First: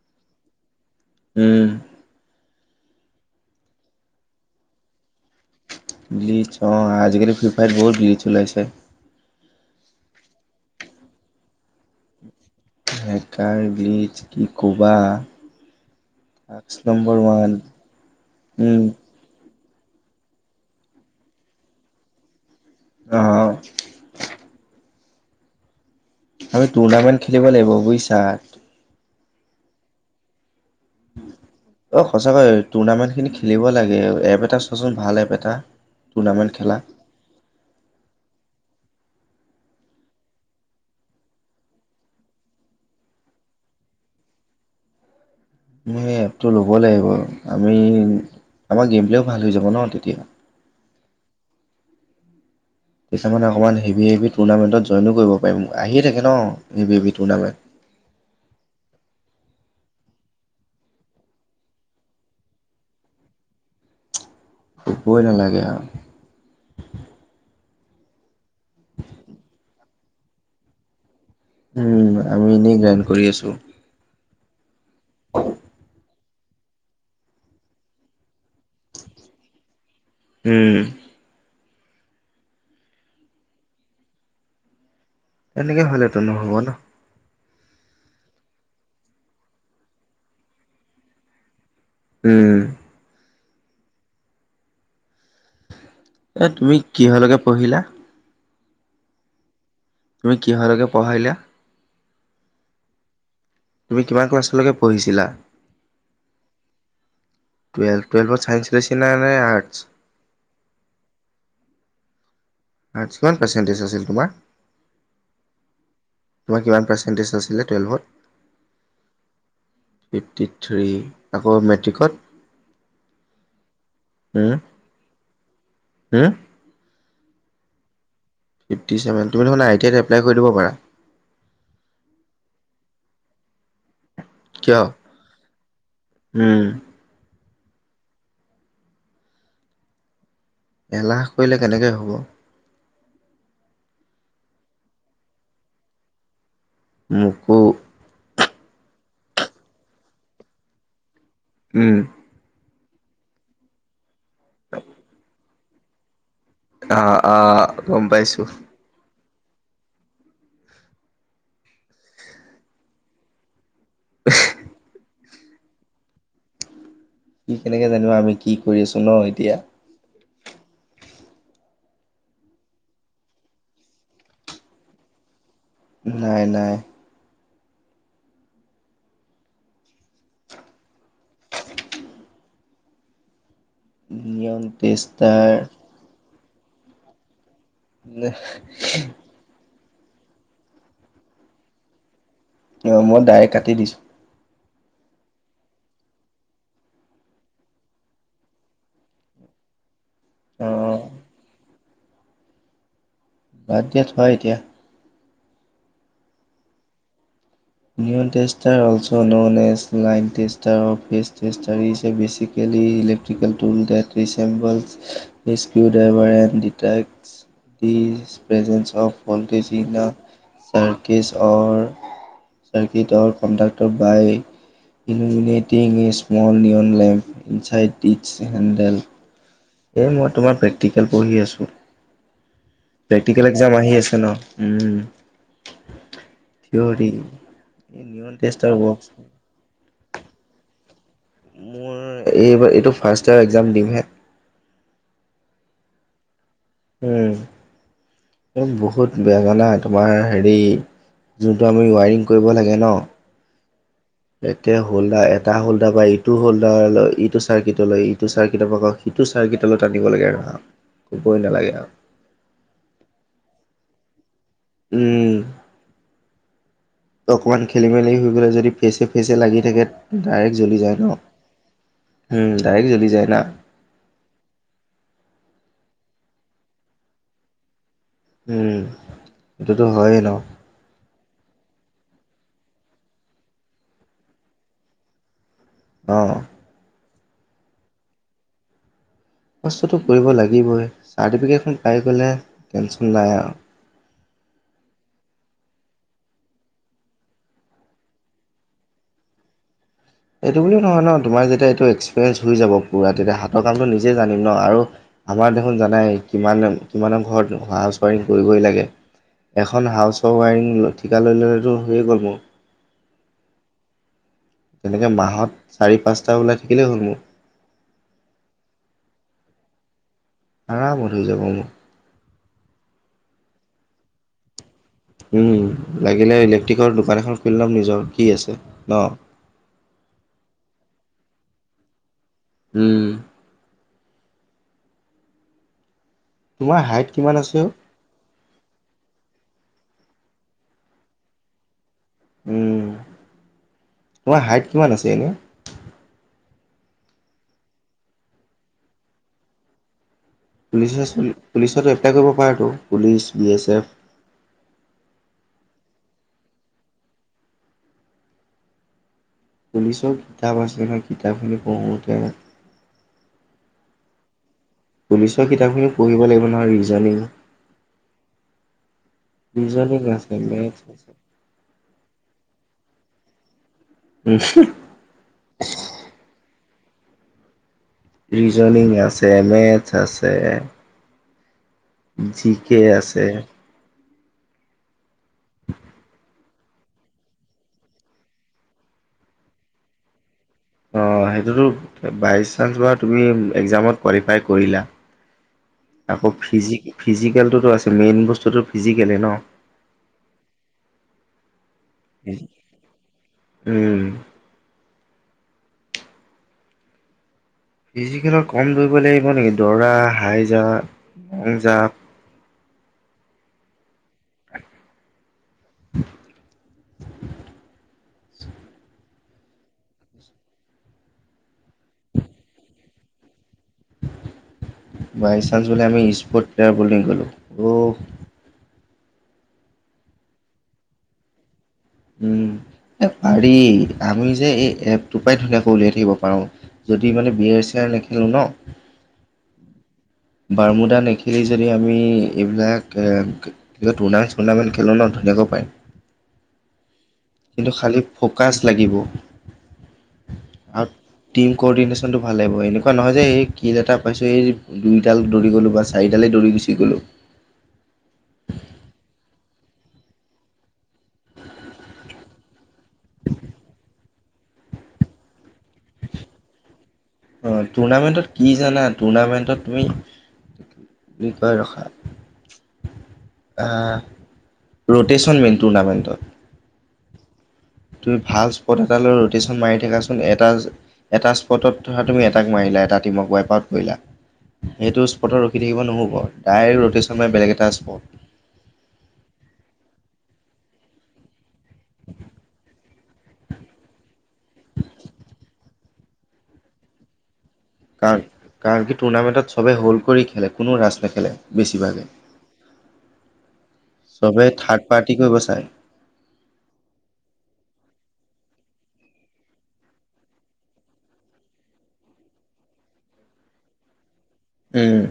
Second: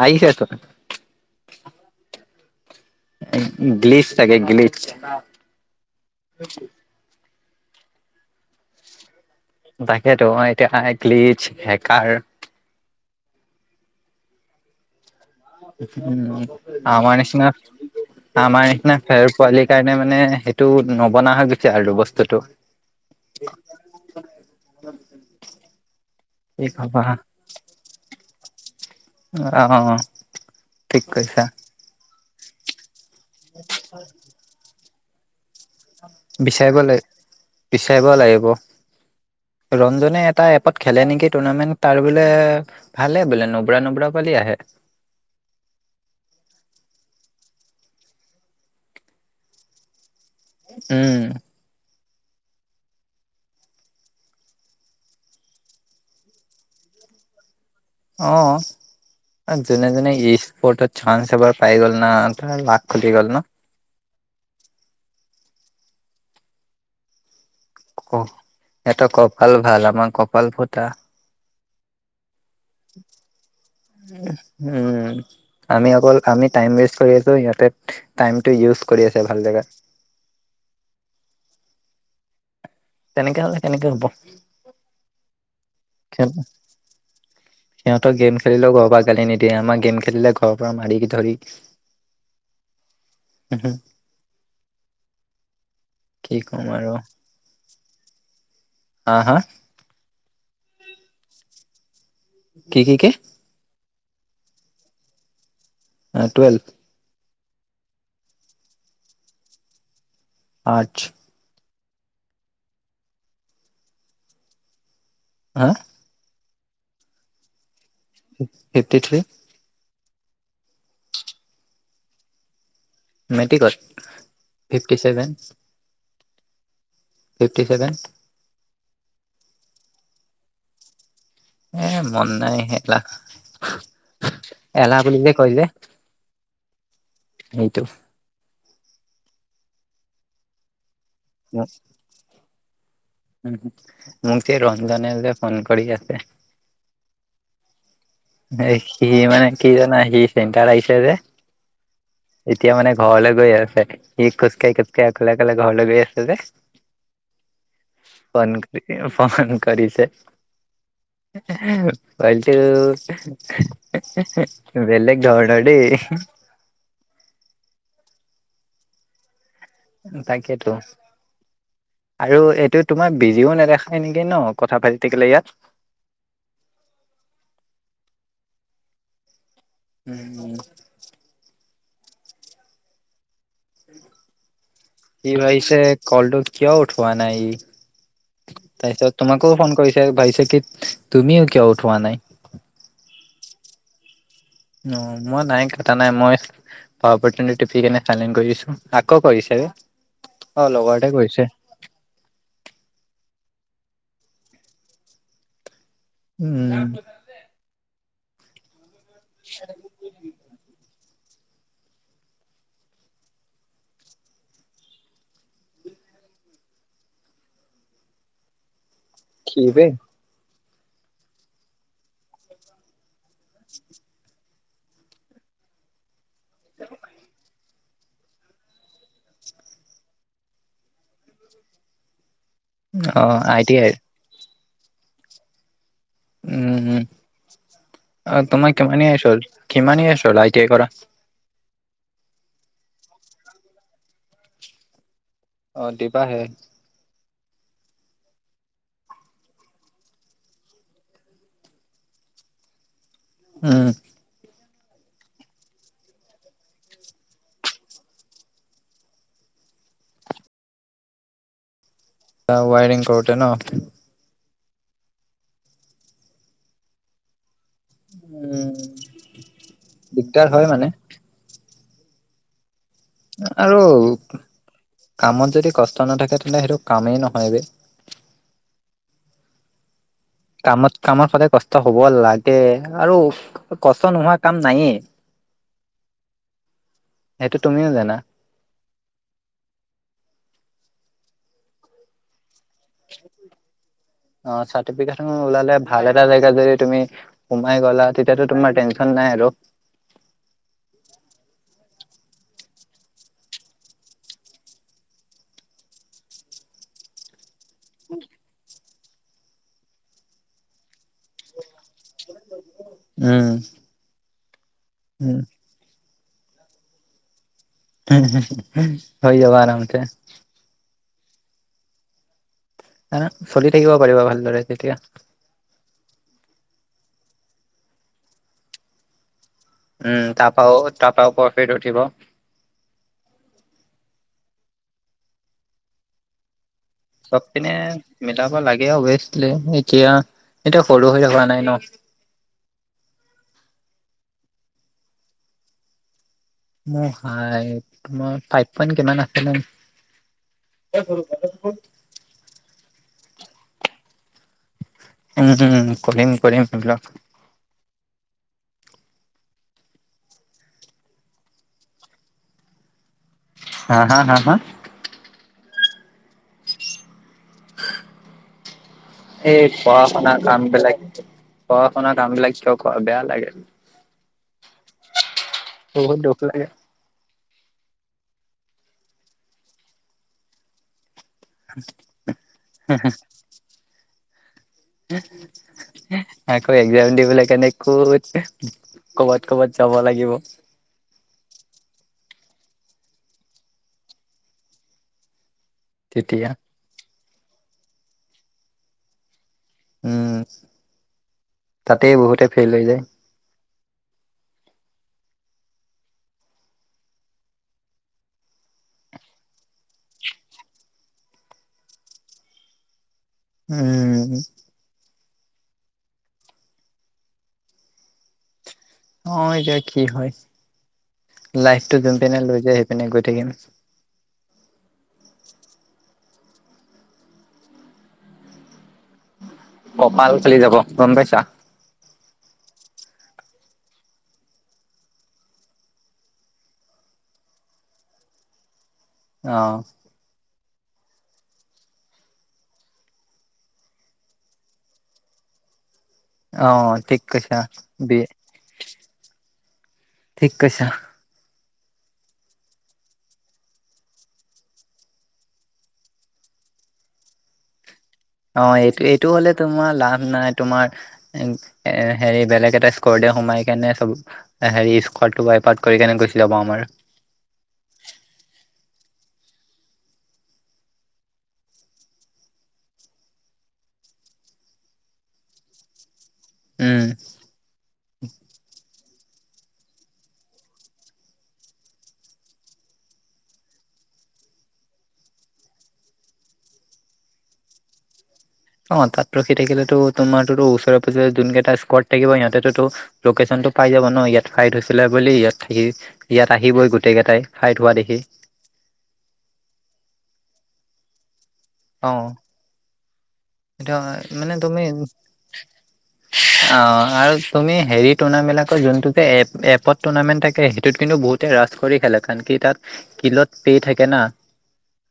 আহ আহছেছ উম, গিলিচ থাকে গিলিচ ব্লিচ অ আজিকালি ফিফাইত বহুত ব্লিচ ওলাইছে। তাকেইেতো এতিয়া আই গ্লিচ হেকাৰ হেকাৰ বিচ কি কোবা উম আমাৰ নিচিনা ওৱান আমাৰ উম, নিচিনা ফেৰ পোৱালি সেই কাৰণে মানে সেইটো নবনা হৈ গৈছে আৰু বস্তুটো অ', [unintelligible] কি আমি কবা টুৰ্ণামেণ্ট খেলিব লাগিব বুজিছা। অ ঠিক কৈছা। অ', সঁচাকৈ টুৰ্ণামেণ্টখিনি খেলিব লাগে এপ এটা চোৱাচোন ভাল এপ এটা টুৰ্ণামেণ্ট খেলা বিচাৰিব লাগ বিচাৰিব লাগিব ৰঞ্জনে এটা এপত খেলে নেকি টুৰ্ণামেণ্ট তাৰ বোলে ভালে বোলে নোবৰা নোবৰা পোৱালি আহে। [inaudible] মোৰ এপটো ল'ব লাগিব আমি আমাৰ গেম পও ভাল হৈ যাব ন তেতিয়া। উম কিছুমানে অকণমান হেভি হেভি টুৰ্ণামেণ্টত জইনো কৰিব পাৰিম আহিয়ে থাকে ন হেভি হেভি টুৰ্ণামেণ্ট অ যোনে যোনে ই স্পৰ্টৰ চান্স এবাৰ পাই গল ন ত লাক খুলি গ'ল ন। [inaudible] কবৈ নালাগে আৰু ক সহঁত কপাল ভাল আমাৰ কপাল ফুটা উম আমি এনেই গ্ৰাইণ কৰি আছো। উম আমি অকল আমি টাইম ৱেষ্ট কৰি আছো ইহতে টাইম ইউজ কৰি আছে ভাল জেগাত। উম। তেনেকে হলে কেনেকে হ'ব। এনেকৈ হ'লেতো নহ'ব ন সিহঁতৰ গেম খেলিলেও ঘৰৰ পৰা গালি নিদিয়ে আমাৰ গেম খেলিলে ঘৰৰ পৰা মাৰি ধৰি উম উমহ এ তুমি কিহলৈকে পঢ়িলা? হা হা তুমি কিহৰলৈকে পঢ়াইলা কি কি কি তুমি কিমান ক্লাছলৈকে পঢ়িছিলা? টুৱেলভ টুৱেলভ টুৱেলভত চাইন্ঞ্চ ল চি নাই নাই আৰ্টছ। আঠ কিমান পাৰ্চেণ্টেজ আছিল তোমাৰ হা তোমাৰ কিমান পাৰ্চেণ্টেজ আছিলে twelve fifty three fifty three আকৌ মেট্ৰিকত মেট্ৰিকত ফিফটি ছেভেন হে ফিফটি ছেভেন ফিফটি চেভেন তুমি দেখোন আই টি আই এপ্লাই কৰি দিব পাৰা এ মন নাই এলাহ এলাহ বুলিলে কৈলে হম সেইটো এলাহ কৰিলে কেনেকৈ হ'ব? মোক যে ৰঞ্জনে যে ফোন কৰি আছে। মোকো সি মানে কি জানা সি চেণ্টাৰ আহিছে যে। উম এতিয়া মানে ঘৰলৈ গৈ আছে সি খোজকাঢ়ি খোজকাঢ়ি অকলে অকলে ঘৰলৈ গৈ আছে যে অ আহ গম পাইছো। ফোন কৰি ফোন কৰিছে পটো। বেলেগ ধৰণৰ দেই কি কেনেকে জানিবা আমি কি কৰি আছো ন এতিয়া। তাকেতো আৰু এইটো তোমাৰ বিজিও নেদেখায় নেকি ন কথা পাতি থাকিলে ইয়াত। নাই নাই উম নি কি ভাবিছে কলটো কিয় উঠৱা নাই তাৰপিছত তোমাকো ফোন কৰিছে ভাবিছে কি তুমিও কিয় উঠোৱা নাই। অ মই ডাইৰেক্ট কাটি দিছো। অ মই নাই কটা নাই মই, পাৱাৰ পতনি টিপি কেনে চাইলেন কৰি দিছো আকৌ কৰিছে। অ লগৰতে কৰিছে। বাদ দিয়া থোৱা এতিয়া। উম। New tester also known as line tester office. চেষ্টা দিছে, basically electrical tool that resemble screw driver and detects the presence of কি বলটে বে চিনা circuits or circuit or conductor by illuminating is small neon lamp, inside its handle এই মই তোমাৰ practical পঢ়ি আছোঁ। অ প্ৰেক্টিকেল আই টি এক্সাম আইৰ আহি আছে ন উম! উম! উম! থিয়ৰী নিউন তোমাক টেষ্টৰ ৱৰ্ক কিমানি ইয়েছ কিমানি ইয়েছ চলাইটে কৰা । মোৰ এইবাৰ এইটো ফাৰ্ষ্ট ইয়েৰ এক্সাম দিমহে। অ দিবাহে। উম, বহুত বেয়া জানা তোমাৰ হেৰি যোনটো আমি ৱাইৰিং কৰিব লাগে ন। উম! এতিতে হোল্ডাৰ, এটা হল্ডাৰ বা ইটো হোল্ডাৰ লয় ইটো চাৰ্কিট লয় ইটো চাৰ্কিটৰ পৰা ক সিটো চাৰ্কিট টালত আনিব লাগে আৰু, কবই নালাগে আৰু। ত ৱাইাৰং কৰোতে ন। উম অকমান। খেলি -মেলি হৈ পেলাই যদি উম, ফেচে ফেচে লাগি থাকে, দিগদাৰ ডাইৰেক্ট হয় জ্বলি মানে যায় ন হুম। আৰু, কামত যদি কচ নাথাকে তেন্তে সেইটো কামেই নহয় বে। উম, এইটোটো হয়। কামত কামত সদায় কষ্ট হ'ব লাগে, আৰু কষ্ট নোহোৱা কাম নায়েই। অ। সেইটো তুমিও জানা। বস্তুটো কৰিব লাগিবই, চাৰ্টিফিকেটখন পাই গলে টেনশন নাই আৰু। অ চাৰ্টিফিকেট ওলালে ভাল এটা জেগা যদি তুমি সোমাই গলা, তেতিয়াটো তোমাৰ টেনশ্যন নাই। হেল্ল'! এইটো বুলিও নহয় ন তোমাৰ যেতিয়া এইটো এক্সপিৰিয়েঞ্চ হৈ যাব পুৰা তেতিয়া হাতৰ কামটো নিজে জানিম ন আৰু আমাৰ দেখোন জানাই কিমান কিমানৰ ঘৰত হ চাৰি কৰিবই লাগে। এখন হাউছৰ ৱাইৰিং ঠিকা লৈ ল'লেতো হৈয়ে গ'ল মোৰ। উম, তেনেকে উম, মাহত চাৰি -পাঁচটা ওলাই থাকিলেই হ'ল মোৰ। হে হে হে, হৈ যাব আৰামতে। আৰামত হৈ যাব মোৰ। চলি থাকিব পাৰিব ভালদৰে। তেতিয়া। লাগিলে ইলেক্ট্ৰিকৰ দোকান এখন খুলি ল'ম নিজৰ কি আছে ন। উম! তপা তপা প্ৰফিট উঠিব। হম। তোমাৰ হাইট কিমান চব আছে অ পিনে মিলাব লাগে অৱ। এতিয়া এতিয়া সৰু হৈ থকা নাই ন। উ তোমাৰ হাইট কিমান আছে এনেই? মোৰ হাইট তোমাৰ ফাইপপইন কিমান আছে ম। পুলিচ পুলিচতো এপ্লাই কৰিব পাৰাতো পুলিচ বি এছ এফ। উম! উম! কৰিম কৰিম এইবিলাক। পুলিচও কিতাপ আছে নহয় কিতাপখিনি পঢ়োতে । হ হা হা হা পুলিচৰ কিতাপখিনিও পঢ়িব লাগিব নহয় ৰিজনিং। এই ৰিজনিং পঢ়া- শুনা আছে কাম মেথছ বিলাক আছে পঢ়া -শুনা কাম বিলাক কিয় কৰা বেয়া লাগে। উম! বহুত দুখ লাগে। ৰিজনিং আছে মেথছ আছে। জি কে আছে। আকৌ এক্সাম দিবলৈ কাৰণে ক'ত ক'বাত, ক'বাত, যাব লাগিব। অঁ সেইটোতো বাই চান্স বা তুমি এক্সামত কোৱালিফাই কৰিলা। [inaudible] আকৌ তেতিয়া ফিজি - ফিজিকেলটোতো আছে মেইন বস্তুতটো ফিজিকেলে ন? উম তাতেই বহুতে ফেইল হৈ যায়। উম। ফিজিকেলত কম দৌৰিব লাগিব নেকি! দৌৰা, হাই জাম্প, লং জাম্প উম। অঁ এতিয়া কি হয় লাইফটো যোন পিনে লৈ যায় সেইপিনে গৈ থাকিম। বাই চান্স বুলে আমি স্পৰ্ট প্লেয়াৰ বুলি কৰিলোঁ অ'হ। কপাল ফালি যাব গম পাইছা? উম। এ পাৰি আমি যে এই এপটোৰ পৰাই ধুনীয়াকৈ উলিয়াই থাকিব পাৰো যদি মানে বি আৰ চিআৰ নেখেলোঁ ন'। অঁ' । বাৰ্মুদা নেখেলি যদি আমি এইবিলাক অ টুৰ্ণামেট চুৰ্ণামেণ্ট খেলোঁ ন ধুনীয়াকৈ [unintelligible] অঁ ঠিক। কৈছা কিন্ত খালি বি ফকাচ লাগিব ঠিক কৈছা আৰু টিম কৰদিনেচ চনটো ভাল হব এনেকুৱা নহয় যে এই কিল এটা পাইছোঁ এই দুইডাল দৌৰি গ'লো বা চাৰিডালেই দৌৰি গুচি গ'লো । [inaudible] অঁ' এইটো এইটো হলে তোমাৰ লাভ নাই তোমাৰ হেৰি বেলেগ এটা স্কৰ দে [unintelligible] সোমাই কেনে [unintelligible] অ' হেৰি স্কৰ টো পাই। পাৰ্ট কৰি কেনে গৈছিলে বাৰু আমাৰ। অ' টুৰ্ণামেণ্টত কি জানা টুৰ্ণামেণ্টত তুমি কি কয় ৰখা। অঁ' ৰোটেচন মেইন টুৰ্ণামেণ্টত। উম। তুমি ভাল স্পট এটা লৈ ৰ' ৰোটেচন মাৰি থাকাচোন এটা - এটা স্পটত ধৰা তুমি এটাক মাৰিলা এটা টিমক ৱাইপ আউট কৰিলা। সেইটো স্পটত ৰখি থাকিব নহ'ব ডাইৰেক্ট ৰোটেচন মাৰি বেলেগ এটা স্পট। অঁ তাত ৰখি থাকিলেতো তো তোমাৰতটো ওচৰে পাজৰে যোন কেইটা স্কড থাকিব সিহঁতেতটো লোকেচনটো পাই যাব ন ইয়াত ফাইট হৈছিলে বুলি ইয়াত থাকি ইয়াত আহিবই গোটেই কেইটাই। ফাইট হোৱা দেখি কাৰণ, কাৰণ কি টুৰ্ণামেণ্টত সবেই হোল্ড কৰি খেলে কোনো ৰাছ নেখেলে। বেছিভাগে। সেইটো চবে মানে তুমি থাৰ্ড পাৰ্টি কৰিব চায় অ আৰু তুমি হেৰিত টুৰ্ণামেলাকৰ যোনটো যে এট এপত টুৰ্ণামেণ্ট থাকে সেইটোত কিন্তু বহুতে ৰাছ কৰি খেলে কাৰন কি তাত কিলত পে থাকে না। উম।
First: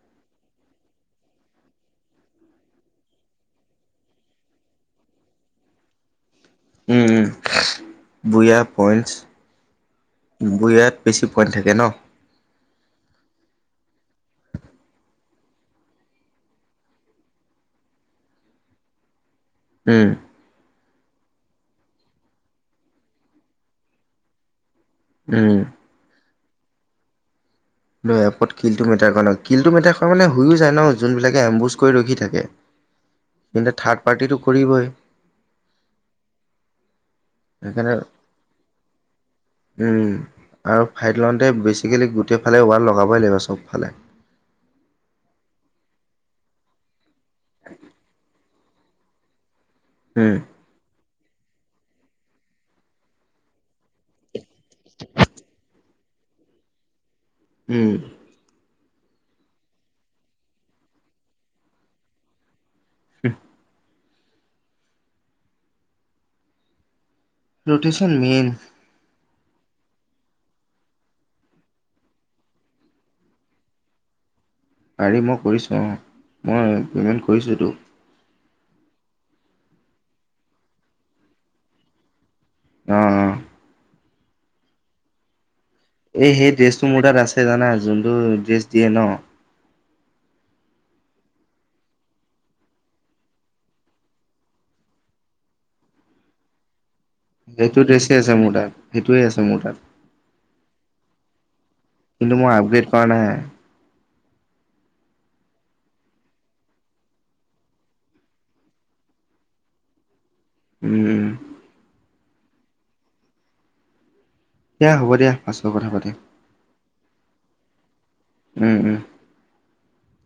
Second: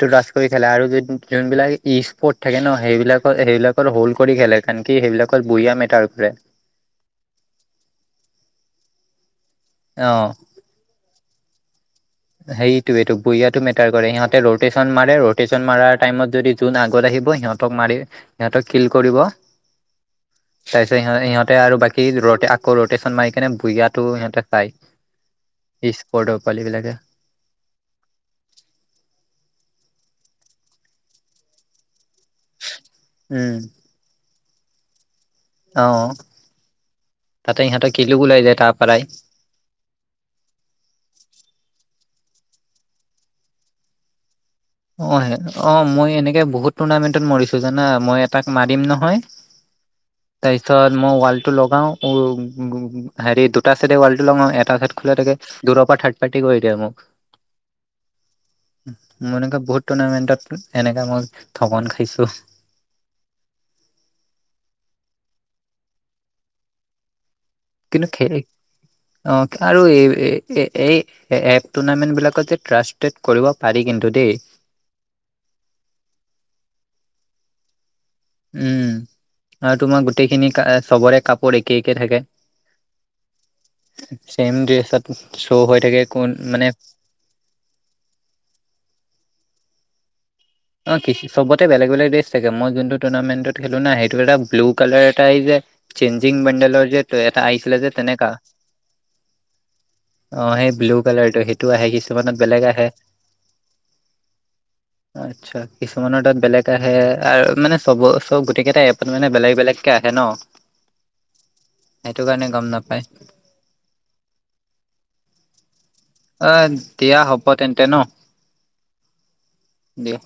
টো ৰাচ কৰি খেলে আৰু যো - যোনবিলাক ইষ্ট পৰ্ট থাকে ন সেইবিলাকত সেইবিলাকৰ হ'ল্ড কৰি খেলে কাৰন কি সেইবিলাকত বুহিয়া মেটাৰ কৰে। উম উম বুইয়া, পইন্টছ। বুইয়াত বেছি পইন থাকে ন! সেইটোৱেটো বুইয়াতো মেটাৰ কৰে সিহঁতে ৰটেচন মাৰে ৰটেচন মাৰাৰ টাইমত যদি যোন আগত আহি আহিব সিহঁতক মাৰি সিহঁতক কিল কৰিব। উম। তাৰ পিছত সিহ - সিহঁতে আৰু বাকী ৰ আকৌ ৰটেচন মাৰি কেনে বুইয়াতো সিহঁতে চাই উম ই স্পটৰ পোৱালি বিলাকে। নহয় এপত কিলটো মেটাৰ কৰা ন' কিলটো মেটাৰ কৰা মানে হৈ অ যায় ন যোনবিলাকে এম্বুজ কৰি ৰখি থাকে। কে, উম, কিন্তু থাৰ্ড পাৰ্টিটো কৰিবই। অ' তাতে সিহঁতে সেইকাৰণে কিল ও ওলাই যায় তাৰ পাৰাই। উম আৰু ফাইট লওঁতে বেচিকেলি গোট ফালে ওৱাল লগাবই লাগিব চবফালে। অ অ মই এনেকে বহুত টুৰ্ণামেন্টত মৰিছো জানা মই এটা মাৰিম নহয় উম তাৰপিছত মই লগাও উ হেৰি দুটা চাইড ৱালটো লগাও এটা চাই খোলা থাকে দূৰৰ পৰা থাৰ্ড পাৰ্টি দিয়া মোক উম মনে বহুত টুৰ্ণামেন্টত এনেকা মই ঠগন খাইছো উ কিন্তু ৰোট্শন খে মেইন অ আৰু এই এ টুৰ্ণামেণ্ট বিলাকত যে ত্ৰাসষ্ট কৰিব পাৰি কিন্তু দেই পাৰি মই কৰিছোঁ অ মই পে'মেণ্ট কৰিছোঁতো উম আৰু তোমাৰ গোটেইখিনি চবৰে কাপোৰ একে একে থাকে আহ আহ চেম ড্ৰেছ এই সেই ড্ৰেছটো মোৰ তাত আছে জানা যোনটো ড্ৰেছ দিয়ে ন অ চবতে বেলেগ বেলেগ দেশ থাকে মই যোনটো টুৰ্ণামেণ্টত খেলো না সেইটো এটা ব্লু কালাৰ এটা যে চেঞ্জিং মণ্ডল যে এটা আহিছিলে সেইটো যে ড্ৰেছে তেনেকা আছে মোৰ তাত সেইটোৱে আছে মোৰ তাত অ সেই ব্লু কালাৰটো সেইটো আহে কিন্তু কিছুমানত মই বেলেগ আপগ্ৰেড আহে কৰা নাই আচ্ছা কিছুমানৰ তাত বেলেগ আহে আৰু মানে চব চব গোটেই কেইটা এপত মানে বেলেগ বেলেগকে আহে ন উম সেইটো কাৰণে গম নাপায় সেয়া হ'ব দিয়া পাছৰ কথা পাতে। অ দিয়া হ'ব তেন্তে ন উম উম দিয়া